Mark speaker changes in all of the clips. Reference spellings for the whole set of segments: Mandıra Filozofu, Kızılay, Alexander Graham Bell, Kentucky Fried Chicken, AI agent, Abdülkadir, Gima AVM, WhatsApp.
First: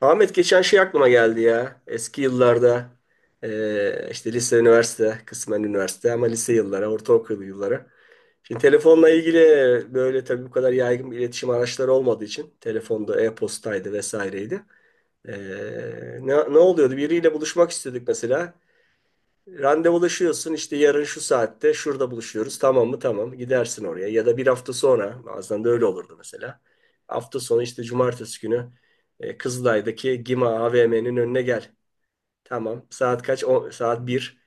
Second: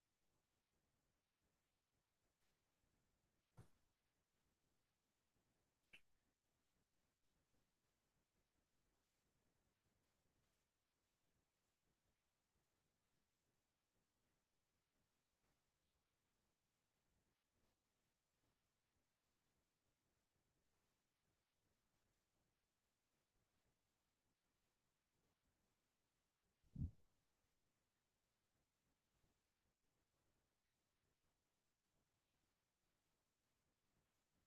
Speaker 1: Ahmet geçen şey aklıma geldi ya. Eski yıllarda işte lise, üniversite, kısmen üniversite ama lise yılları, ortaokul yılları. Şimdi telefonla ilgili böyle tabii bu kadar yaygın bir iletişim araçları olmadığı için telefonda e-postaydı vesaireydi. Eee, ne oluyordu? Biriyle buluşmak istedik mesela. Randevulaşıyorsun işte yarın şu saatte şurada buluşuyoruz, tamam mı? Tamam, gidersin oraya ya da bir hafta sonra, bazen de öyle olurdu mesela. Hafta sonu işte cumartesi günü Kızılay'daki Gima AVM'nin önüne gel. Tamam, saat kaç? O, saat bir.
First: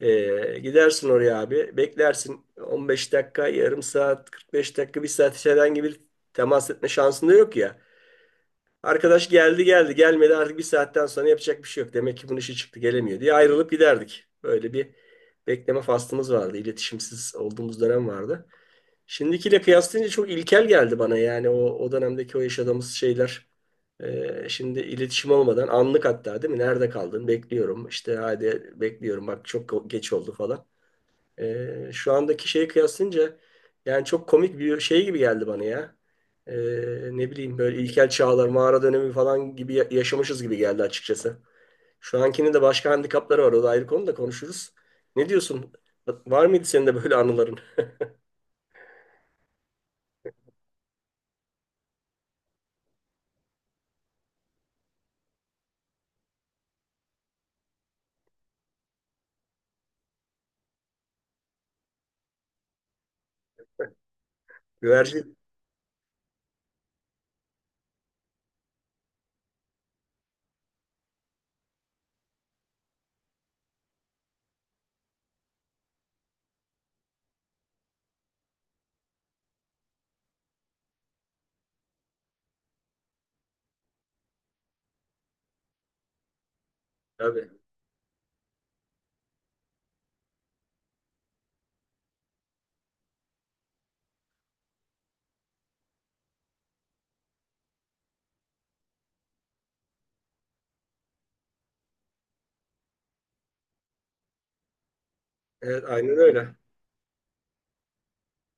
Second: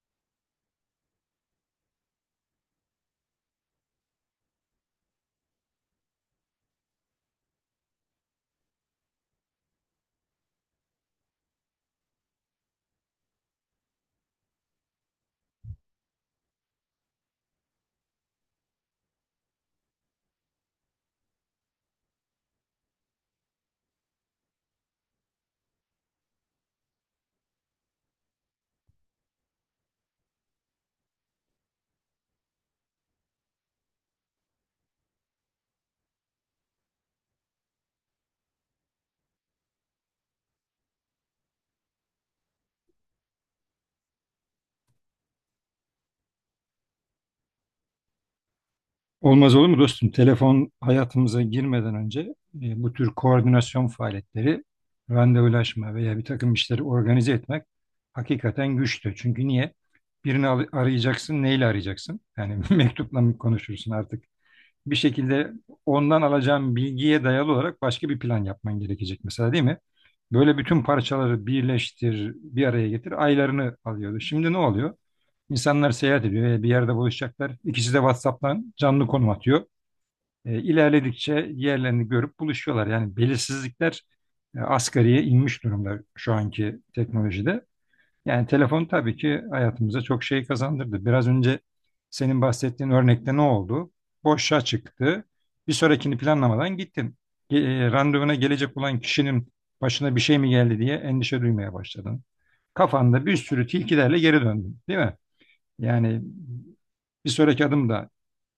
Speaker 1: Gidersin oraya abi, beklersin 15 dakika, yarım saat, 45 dakika, bir saat, içeriden gibi temas etme şansın da yok ya. Arkadaş geldi geldi gelmedi, artık bir saatten sonra yapacak bir şey yok. Demek ki bunun işi çıktı, gelemiyor diye ayrılıp giderdik. Böyle bir bekleme faslımız vardı. İletişimsiz olduğumuz dönem vardı. Şimdikiyle kıyaslayınca çok ilkel geldi bana yani o dönemdeki o yaşadığımız şeyler. Şimdi iletişim olmadan anlık hatta değil mi? Nerede kaldın? Bekliyorum. İşte hadi bekliyorum. Bak çok geç oldu falan. Şu andaki şeye kıyaslayınca yani çok komik bir şey gibi geldi bana ya. Ee, Ne bileyim böyle ilkel çağlar, mağara dönemi falan gibi yaşamışız gibi geldi açıkçası. Şu ankinin de başka handikapları var. O da ayrı konu, da konuşuruz. Ne diyorsun? Var mıydı senin de böyle anıların?
Speaker 2: Olmaz olur mu dostum? Telefon hayatımıza girmeden önce bu tür koordinasyon faaliyetleri, randevulaşma veya bir takım işleri organize etmek hakikaten güçtü. Çünkü niye? Arayacaksın, neyle arayacaksın? Yani mektupla mı konuşursun artık? Bir
Speaker 1: Güvercin
Speaker 2: şekilde ondan alacağın bilgiye dayalı olarak başka bir plan yapman gerekecek mesela değil mi? Böyle bütün parçaları birleştir, bir araya getir, aylarını alıyordu. Şimdi ne oluyor? İnsanlar seyahat ediyor, veya bir yerde buluşacaklar. İkisi de WhatsApp'tan canlı konum atıyor. E, ilerledikçe yerlerini görüp buluşuyorlar. Yani belirsizlikler asgariye inmiş durumda şu anki
Speaker 1: abi.
Speaker 2: teknolojide. Yani telefon tabii ki hayatımıza çok şey kazandırdı. Biraz önce senin bahsettiğin örnekte ne oldu? Boşa çıktı. Bir sonrakini planlamadan gittin. Randevuna gelecek olan kişinin başına bir şey mi geldi diye endişe duymaya başladın. Kafanda bir sürü tilkilerle geri döndün, değil mi?
Speaker 1: Evet, aynen
Speaker 2: Yani
Speaker 1: öyle.
Speaker 2: bir sonraki adım da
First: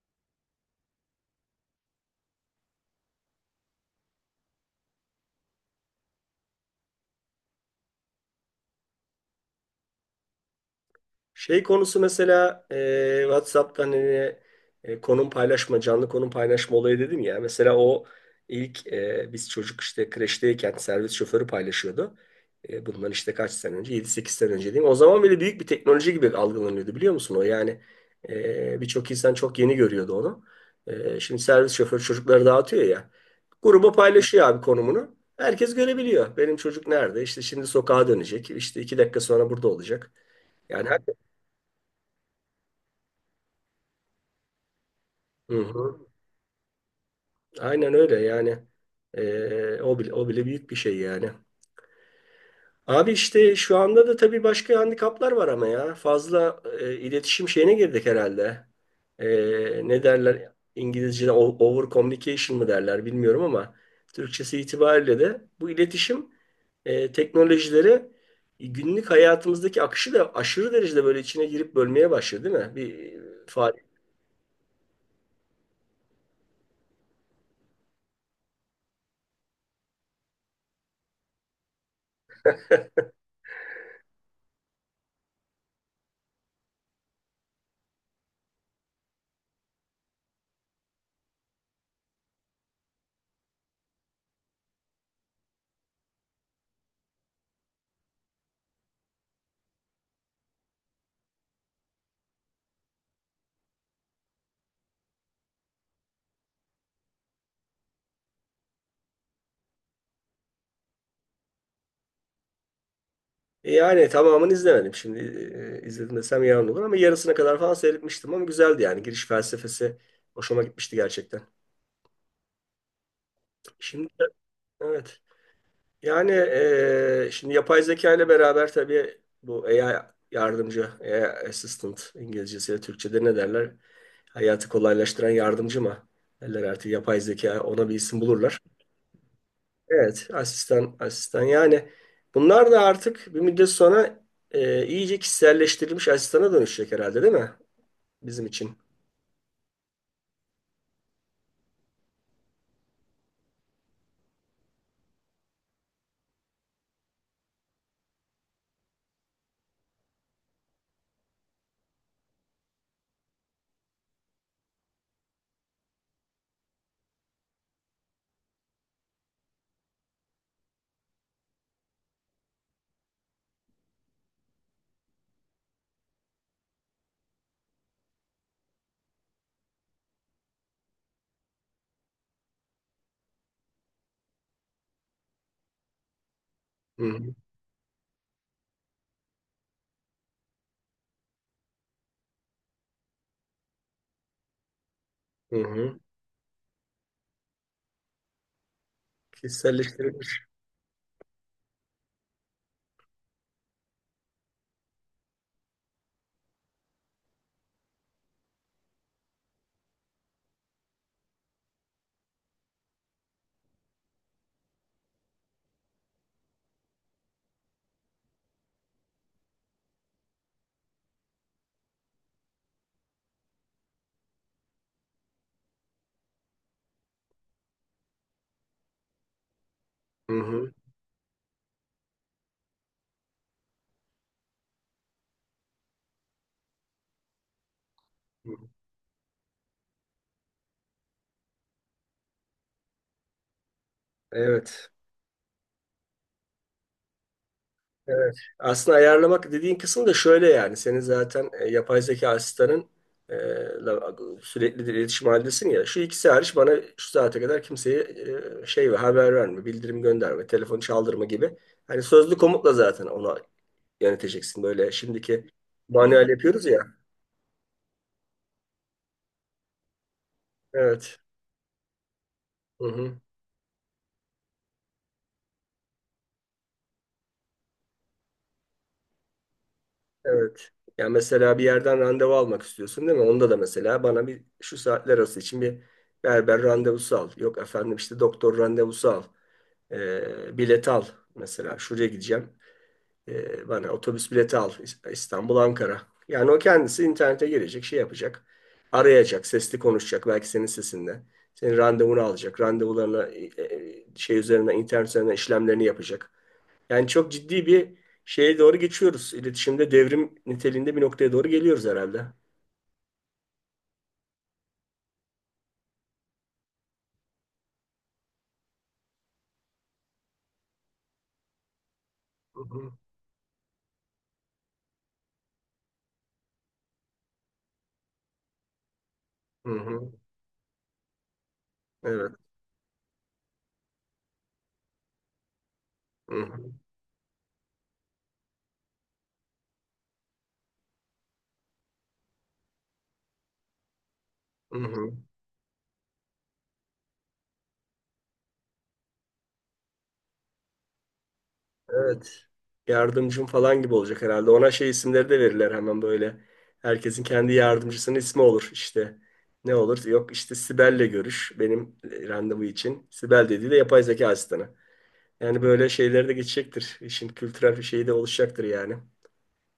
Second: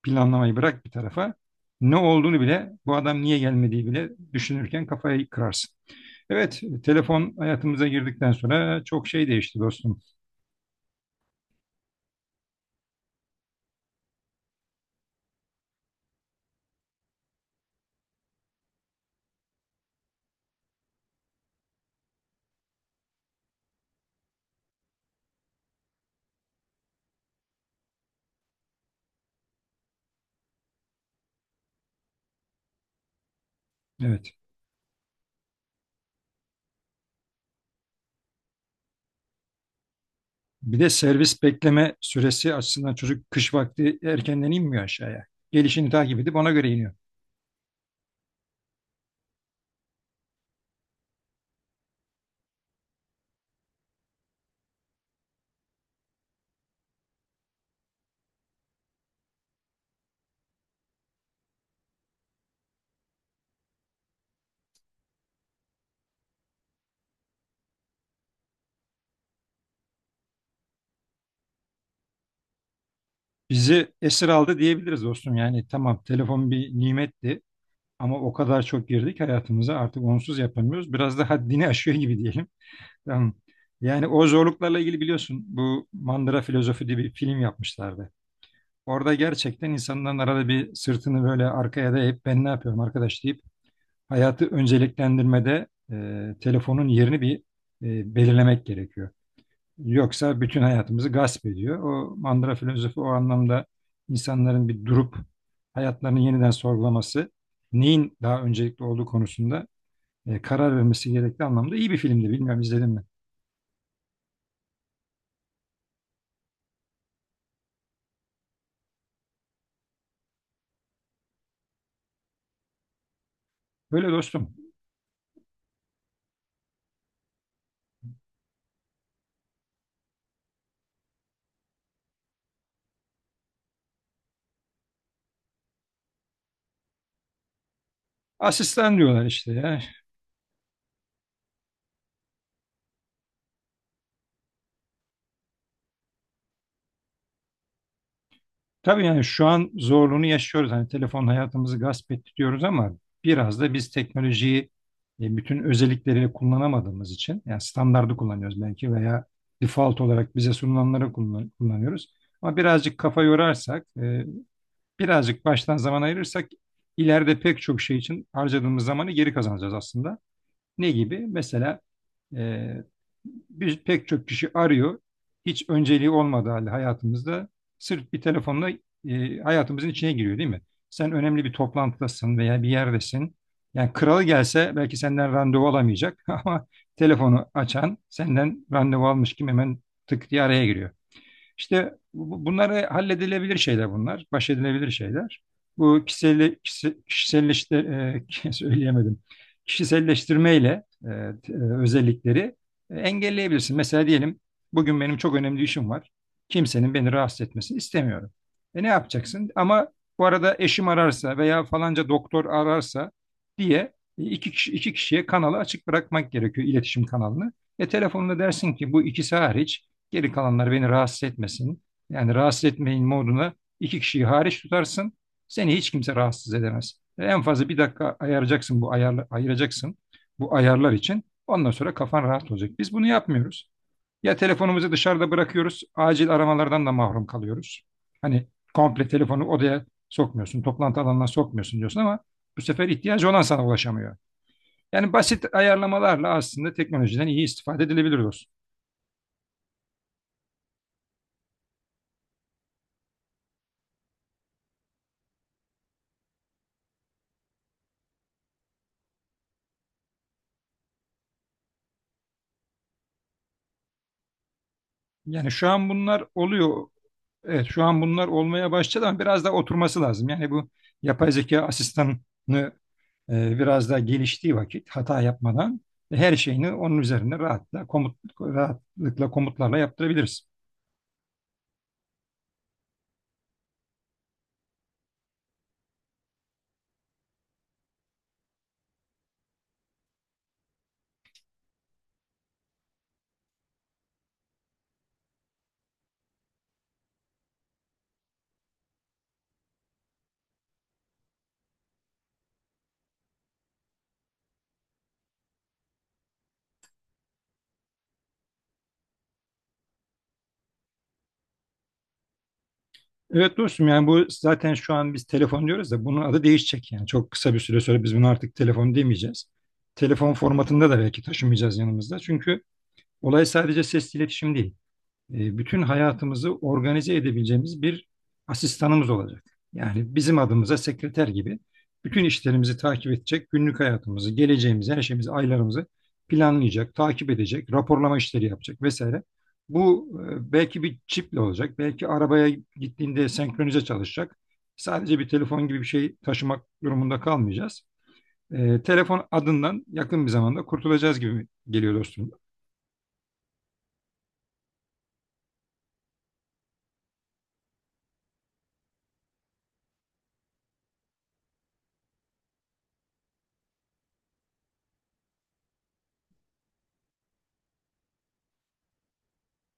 Speaker 2: planlamayı bırak bir tarafa. Ne olduğunu bile, bu adam niye gelmediği bile düşünürken kafayı kırarsın. Evet, telefon hayatımıza girdikten sonra çok şey değişti dostum.
Speaker 1: Şey konusu mesela WhatsApp'tan hani, konum paylaşma, canlı konum paylaşma olayı dedim ya. Mesela o ilk biz çocuk işte kreşteyken servis şoförü paylaşıyordu. Bundan işte kaç sene önce? 7 8 sene önce diyeyim. O zaman bile büyük bir teknoloji gibi algılanıyordu, biliyor musun o? Yani birçok insan çok yeni görüyordu onu. Şimdi servis şoförü çocukları dağıtıyor ya. Gruba
Speaker 2: Evet.
Speaker 1: paylaşıyor abi konumunu. Herkes görebiliyor. Benim çocuk nerede? İşte şimdi sokağa dönecek. İşte 2 dakika sonra burada olacak.
Speaker 2: Bir
Speaker 1: Yani.
Speaker 2: de servis bekleme süresi açısından çocuk kış vakti erkenden inmiyor aşağıya.
Speaker 1: Hı
Speaker 2: Gelişini
Speaker 1: hı.
Speaker 2: takip edip ona göre iniyor.
Speaker 1: Aynen öyle yani. O bile, o bile büyük bir şey yani. Abi işte şu anda da tabii başka handikaplar var ama ya. Fazla iletişim şeyine girdik herhalde. Ee, Ne derler İngilizce'de over communication mı derler bilmiyorum ama Türkçesi itibariyle de bu iletişim teknolojileri günlük hayatımızdaki akışı da aşırı derecede böyle içine girip bölmeye başladı değil mi? Fa-
Speaker 2: Bizi esir aldı diyebiliriz dostum. Yani tamam, telefon bir nimetti ama o kadar çok girdik hayatımıza artık onsuz yapamıyoruz. Biraz da haddini aşıyor gibi diyelim. Tamam. Yani o zorluklarla ilgili biliyorsun, bu Mandıra Filozofu diye bir film yapmışlardı. Orada gerçekten insanların arada bir sırtını böyle arkaya dayayıp ben ne yapıyorum arkadaş deyip hayatı önceliklendirmede telefonun yerini bir belirlemek gerekiyor. Yoksa bütün hayatımızı gasp ediyor. O Mandıra Filozofu o anlamda insanların bir durup hayatlarını yeniden sorgulaması, neyin daha öncelikli olduğu konusunda karar vermesi gerektiği anlamda iyi bir filmdi. Bilmiyorum, izledin mi?
Speaker 1: Yani tamamını izlemedim. Şimdi izledim desem yalan olur ama yarısına kadar falan seyretmiştim, ama güzeldi yani. Giriş felsefesi hoşuma gitmişti gerçekten.
Speaker 2: Böyle
Speaker 1: Şimdi
Speaker 2: dostum.
Speaker 1: evet. Yani şimdi yapay zeka ile beraber tabii bu AI yardımcı, AI assistant İngilizcesiyle Türkçe'de ne derler? Hayatı kolaylaştıran yardımcı mı? Derler, artık yapay zeka ona bir isim bulurlar.
Speaker 2: Asistan diyorlar işte ya.
Speaker 1: Evet, asistan, asistan yani. Bunlar da artık bir müddet sonra iyice kişiselleştirilmiş asistana dönüşecek herhalde değil mi? Bizim için.
Speaker 2: Tabii yani şu an zorluğunu yaşıyoruz. Hani telefon hayatımızı gasp etti diyoruz ama biraz da biz teknolojiyi bütün özellikleriyle kullanamadığımız için, yani standardı kullanıyoruz belki veya default olarak bize sunulanları kullanıyoruz. Ama birazcık kafa yorarsak, birazcık baştan zaman ayırırsak ileride pek çok şey için harcadığımız zamanı geri kazanacağız aslında. Ne gibi? Mesela e, biz pek çok kişi arıyor. Hiç önceliği olmadığı halde hayatımızda sırf bir telefonla hayatımızın içine giriyor değil mi? Sen önemli bir toplantıdasın veya bir yerdesin. Yani kralı gelse belki senden randevu alamayacak ama
Speaker 1: Hı hı.
Speaker 2: telefonu açan senden randevu almış kim, hemen tık diye araya giriyor. İşte bunları halledilebilir şeyler bunlar. Baş edilebilir şeyler.
Speaker 1: Hı hı.
Speaker 2: Bu kişisel, kişiselleştir, söyleyemedim.
Speaker 1: Kişiselleştirilmiş.
Speaker 2: Kişiselleştirmeyle özellikleri engelleyebilirsin. Mesela diyelim bugün benim çok önemli işim var. Kimsenin beni rahatsız etmesini istemiyorum. E ne yapacaksın? Ama bu arada eşim ararsa veya falanca doktor ararsa diye iki kişiye kanalı açık bırakmak gerekiyor, iletişim kanalını. E telefonla dersin ki bu ikisi hariç geri kalanlar beni rahatsız etmesin. Yani rahatsız etmeyin moduna iki kişiyi hariç tutarsın. Seni hiç kimse rahatsız edemez. Ve en fazla bir dakika ayıracaksın bu ayıracaksın
Speaker 1: Hı
Speaker 2: bu
Speaker 1: hı.
Speaker 2: ayarlar için. Ondan sonra kafan rahat olacak. Biz bunu yapmıyoruz. Ya telefonumuzu dışarıda bırakıyoruz, acil aramalardan da mahrum kalıyoruz. Hani
Speaker 1: Hı.
Speaker 2: komple telefonu odaya sokmuyorsun, toplantı alanına sokmuyorsun diyorsun ama bu sefer ihtiyacı olan sana ulaşamıyor.
Speaker 1: Evet.
Speaker 2: Yani basit ayarlamalarla aslında teknolojiden iyi istifade edilebilir
Speaker 1: Evet.
Speaker 2: dostum.
Speaker 1: Aslında ayarlamak dediğin kısım da şöyle yani. Senin zaten yapay zeka asistanın, e, la- sürekli de iletişim halindesin ya. Şu ikisi hariç bana şu saate kadar kimseye şey ve haber verme, bildirim gönderme, telefon çaldırma gibi. Hani sözlü komutla zaten onu yöneteceksin. Böyle şimdiki
Speaker 2: Yani şu an bunlar
Speaker 1: manuel yapıyoruz ya.
Speaker 2: oluyor. Evet, şu an bunlar olmaya başladı ama biraz daha oturması lazım. Yani bu
Speaker 1: Evet.
Speaker 2: yapay zeka asistanını
Speaker 1: Hı hı.
Speaker 2: biraz daha geliştiği vakit hata yapmadan her şeyini onun üzerine rahatla komut rahatlıkla komutlarla yaptırabiliriz.
Speaker 1: Evet. Yani mesela bir yerden randevu almak istiyorsun değil mi? Onda da mesela bana bir şu saatler arası için bir berber randevusu al. Yok efendim işte doktor randevusu al. Bilet al mesela. Şuraya gideceğim. Bana otobüs bileti al. İstanbul, Ankara. Yani o kendisi internete girecek, şey yapacak. Arayacak, sesli konuşacak belki senin sesinde. Senin randevunu alacak. Randevularına şey üzerine, internet üzerinden işlemlerini yapacak. Yani çok ciddi bir şeye doğru geçiyoruz. İletişimde devrim niteliğinde bir noktaya doğru geliyoruz herhalde.
Speaker 2: Evet dostum, yani bu zaten şu an biz telefon diyoruz da bunun adı değişecek. Yani çok kısa bir süre sonra biz bunu artık telefon demeyeceğiz. Telefon formatında da belki taşımayacağız yanımızda.
Speaker 1: Hı
Speaker 2: Çünkü
Speaker 1: hı.
Speaker 2: olay sadece sesli iletişim değil. Bütün hayatımızı organize edebileceğimiz bir asistanımız olacak.
Speaker 1: Hı hı.
Speaker 2: Yani bizim adımıza sekreter gibi bütün
Speaker 1: Evet.
Speaker 2: işlerimizi takip edecek, günlük hayatımızı, geleceğimizi, her şeyimizi, aylarımızı
Speaker 1: Hı hı.
Speaker 2: planlayacak, takip edecek, raporlama işleri yapacak vesaire. Bu belki bir çiple olacak, belki arabaya gittiğinde senkronize çalışacak.
Speaker 1: Hı hı.
Speaker 2: Sadece bir telefon gibi bir şey taşımak durumunda kalmayacağız. E, telefon adından yakın bir zamanda kurtulacağız gibi geliyor dostum.
Speaker 1: Evet. Yardımcım falan gibi olacak herhalde. Ona şey isimleri de verirler hemen böyle. Herkesin kendi yardımcısının ismi olur işte. Ne olur? Yok işte Sibel'le görüş benim randevu için. Sibel dediği de yapay zeka asistanı. Yani böyle şeyler de geçecektir. İşin kültürel bir şeyi de oluşacaktır yani.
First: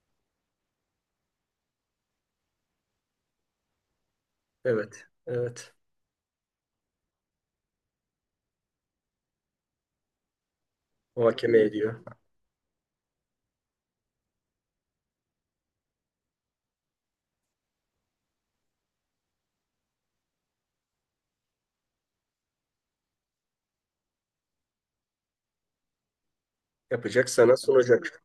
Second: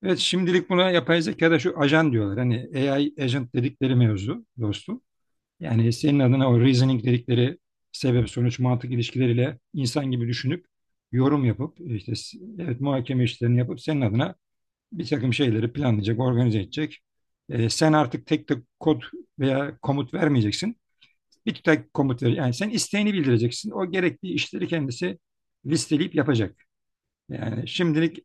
Speaker 2: Evet, şimdilik buna yapay zekada şu ajan diyorlar. Hani AI agent dedikleri mevzu dostum.
Speaker 1: Evet. Evet.
Speaker 2: Yani senin adına o reasoning dedikleri sebep sonuç mantık ilişkileriyle insan gibi düşünüp yorum
Speaker 1: Muhakeme
Speaker 2: yapıp
Speaker 1: ediyor.
Speaker 2: işte evet, muhakeme işlerini yapıp senin adına bir takım şeyleri planlayacak, organize edecek. Sen artık tek tek kod veya komut vermeyeceksin. Bir tek komut ver. Yani sen isteğini bildireceksin. O gerekli işleri kendisi listeleyip yapacak.
Speaker 1: Yapacak, sana
Speaker 2: Şimdilik.
Speaker 1: sunacak.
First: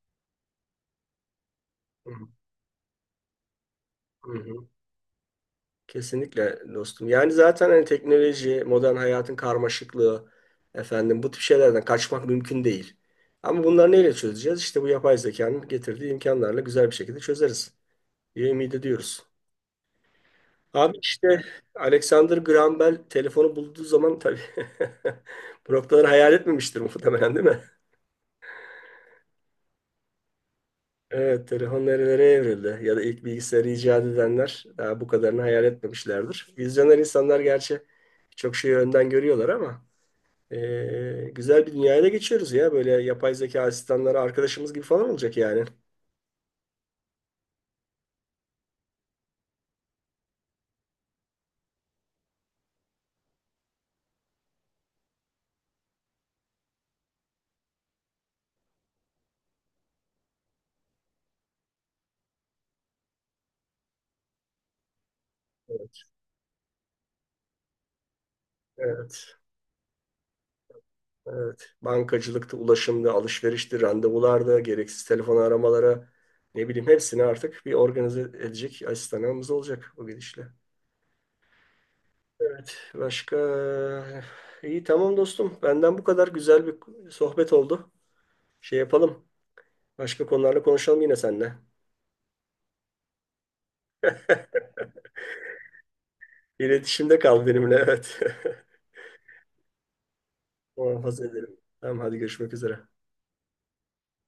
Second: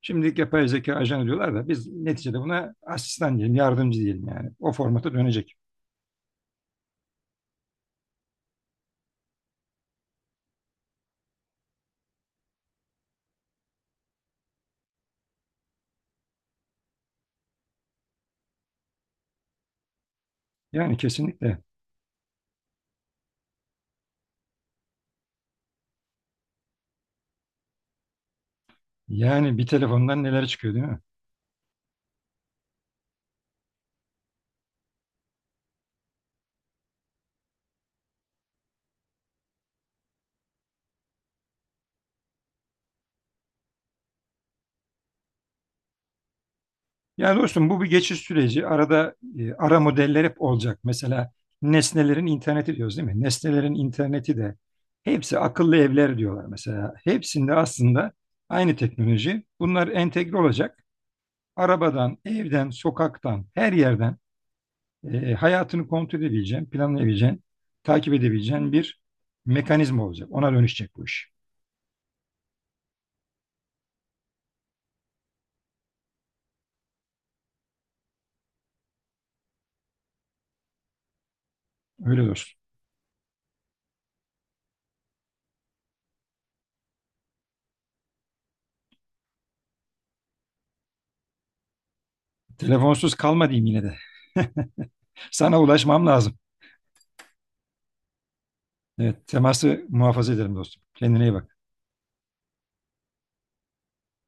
Speaker 2: Şimdilik yapay zeka ajanı diyorlar da biz
Speaker 1: Hı
Speaker 2: neticede buna asistan diyelim, yardımcı diyelim
Speaker 1: hı.
Speaker 2: yani.
Speaker 1: Hı.
Speaker 2: O formata dönecek.
Speaker 1: Kesinlikle dostum. Yani zaten hani teknoloji, modern hayatın karmaşıklığı, efendim bu tip şeylerden kaçmak mümkün değil. Ama bunları neyle çözeceğiz? İşte bu yapay zekanın getirdiği imkanlarla güzel bir şekilde çözeriz diye ümit ediyoruz.
Speaker 2: Yani
Speaker 1: Abi işte
Speaker 2: kesinlikle.
Speaker 1: Alexander Graham Bell telefonu bulduğu zaman tabii bu noktaları hayal etmemiştir muhtemelen değil mi?
Speaker 2: Yani bir telefondan neler çıkıyor değil mi?
Speaker 1: Evet, telefon nerelere evrildi ya da ilk bilgisayarı icat edenler daha bu kadarını hayal etmemişlerdir. Vizyoner insanlar gerçi çok şeyi önden görüyorlar ama güzel bir dünyaya da geçiyoruz ya. Böyle yapay zeka asistanları arkadaşımız gibi falan olacak yani.
Speaker 2: Yani dostum, bu bir geçiş süreci. Arada ara modeller hep olacak. Mesela nesnelerin interneti diyoruz değil mi? Nesnelerin interneti de hepsi akıllı evler diyorlar mesela. Hepsinde aslında aynı teknoloji. Bunlar entegre olacak. Arabadan, evden, sokaktan, her yerden hayatını
Speaker 1: Evet,
Speaker 2: kontrol edebileceğin, planlayabileceğin, takip edebileceğin bir
Speaker 1: evet,
Speaker 2: mekanizma olacak. Ona dönüşecek bu iş.
Speaker 1: evet. Bankacılıkta, ulaşımda, alışverişti, randevularda, gereksiz telefon aramalara ne bileyim hepsini artık bir organize edecek asistanımız olacak o gidişle.
Speaker 2: Öyle dostum.
Speaker 1: Evet. Başka iyi tamam dostum. Benden bu kadar, güzel bir sohbet oldu. Şey yapalım. Başka konularla konuşalım yine seninle.
Speaker 2: Telefonsuz kalma diyeyim yine de. Sana ulaşmam lazım.
Speaker 1: İletişimde kal benimle. Evet.
Speaker 2: Evet, teması muhafaza ederim dostum. Kendine
Speaker 1: Muhafaza
Speaker 2: iyi
Speaker 1: ederim.
Speaker 2: bak.
Speaker 1: Tamam hadi, görüşmek üzere.